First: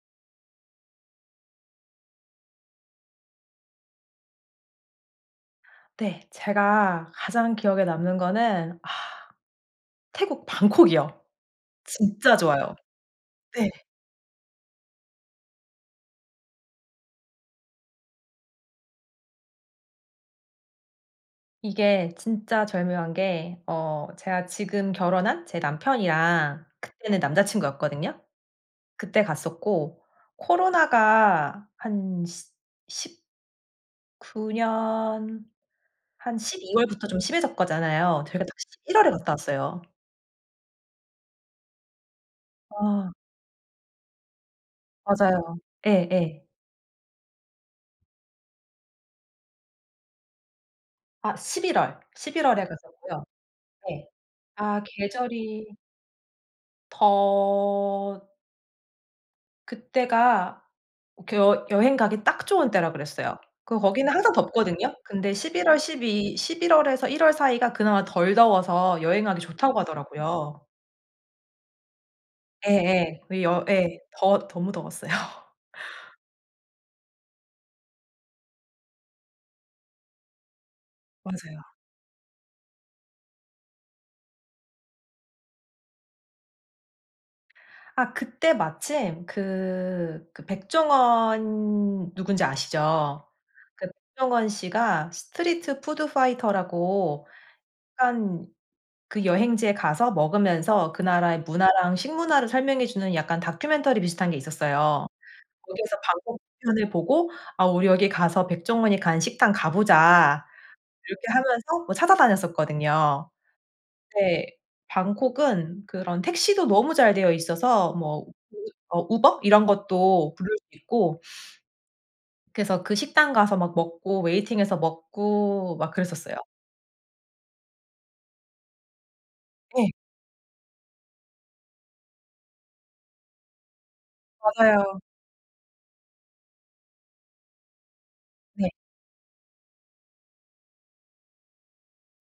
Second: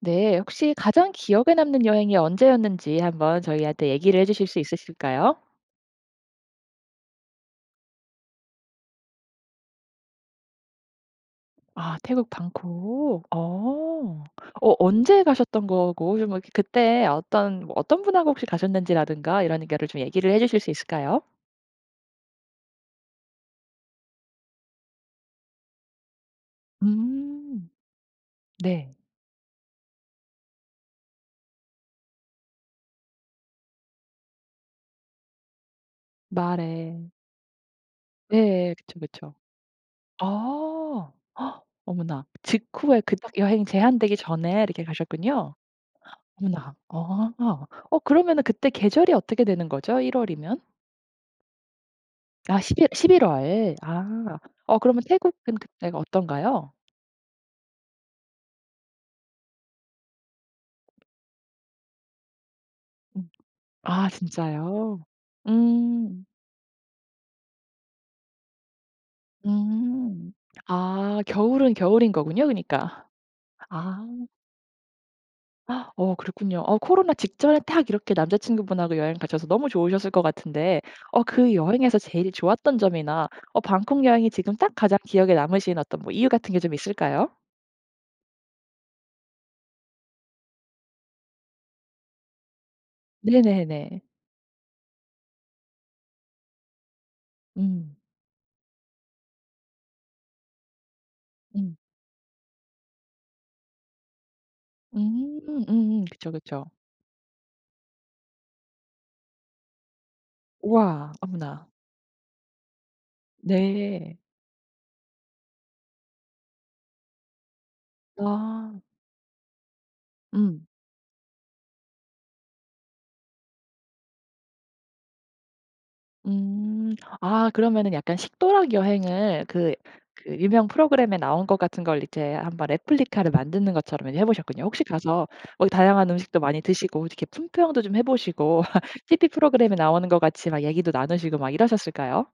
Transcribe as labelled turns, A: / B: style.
A: 네, 혹시 가장 기억에 남는 여행이 언제였는지 한번 저희한테 얘기를 해 주실 수 있으실까요?
B: 네. 제가 가장 기억에 남는 거는 아 태국 방콕이요.
A: 아 태국
B: 진짜 좋아요.
A: 방콕.
B: 네.
A: 어. 어 언제 가셨던 거고 좀 어 이렇게 그때 어떤 뭐 어떤 분하고 혹시 가셨는지라든가 이런 거를 좀 얘기를 해 주실 수 있을까요?
B: 이게 진짜 절묘한 게 어 제가 지금 결혼한 제 남편이랑 그때는
A: 음.
B: 남자친구였거든요.
A: 네.
B: 그때 갔었고. 코로나가 한 시 10 구 년 한 12월 부터
A: 말에.
B: 좀 심해졌 거 잖아요. 저희가 딱
A: 예예. 그쵸,
B: 11월 에 갔다
A: 그쵸.
B: 왔어요.
A: 어. 어머나 직후에
B: 아.
A: 그 여행이 제한되기 전에 이렇게 가셨군요?
B: 맞아요. 예예.
A: 어머나 아. 어 그러면은 그때 계절이 어떻게 되는 거죠? 1월 이면?
B: 아. 11월, 11월
A: 아
B: 에
A: 11
B: 갔었고요.
A: 11월
B: 네.
A: 아. 어
B: 아
A: 그러면 태국은
B: 계절이
A: 그때가 어떤가요?
B: 더 그때가 그 여 여행 가기 딱 좋은 때라
A: 음.
B: 그랬어요. 그
A: 아
B: 거기는 항상 덥거든요.
A: 진짜요,
B: 근데 11월,
A: 음.
B: 12 11월 에서 1월 사이가 그나마 덜 더워서 여행하기 좋다고
A: 음.
B: 하더라고요.
A: 아 겨울은 겨울인 거군요? 그니까.
B: 예예. 그 여 예
A: 아.
B: 더 너무 더웠어요.
A: 아 어 그렇군요. 어 코로나 직전에 딱 이렇게 남자친구분하고 여행 가셔서 너무 좋으셨을 것 같은데 어 그
B: 맞아요.
A: 여행에서 제일 좋았던 점이나 어 방콕 여행이 지금 딱 가장 기억에 남으신 어떤 뭐 이유 같은 게 좀 있을까요?
B: 아 그때 마침 그 그 백종원 누군지 아시죠? 그
A: 네네네.
B: 백종원 씨가 스트리트 푸드 파이터라고
A: 음.
B: 한 그 여행지에 가서 먹으면서 그 나라의
A: 음.
B: 문화랑 식문화를 설명해 주는 약간 다큐멘터리 비슷한 게 있었어요.
A: 음.
B: 거기서
A: 음음. 그쵸,
B: 방콕
A: 그쵸.
B: 편을 보고 "아 우리 여기 가서 백종원이 간 식당 가 보자."
A: 와
B: 이렇게
A: 어머나.
B: 하면서 어 찾아다녔었거든요.
A: 네.
B: 네. 방콕은 그런 택시도 너무 잘되어 있어서 뭐
A: 와.
B: 어 우버 이런 것도 부를 수
A: 음.
B: 있고 그래서 그 식당 가서 막 먹고 웨이팅해서 먹고 막 그랬었어요.
A: 음. 아 그러면은 약간 식도락 여행을 그
B: 네.
A: 그 유명 프로그램에 나온 것 같은 걸 이제 한번 replica를 만드는 것처럼 그러면 해 보셨군요. 혹시
B: 맞아요.
A: 가서 어 다양한 음식도 많이 드시고 이렇게 품평도 좀 해 보시고
B: 네.
A: 티브이 프로그램에 나오는 것 같이 막 얘기도 나누시고 막 이러셨을까요?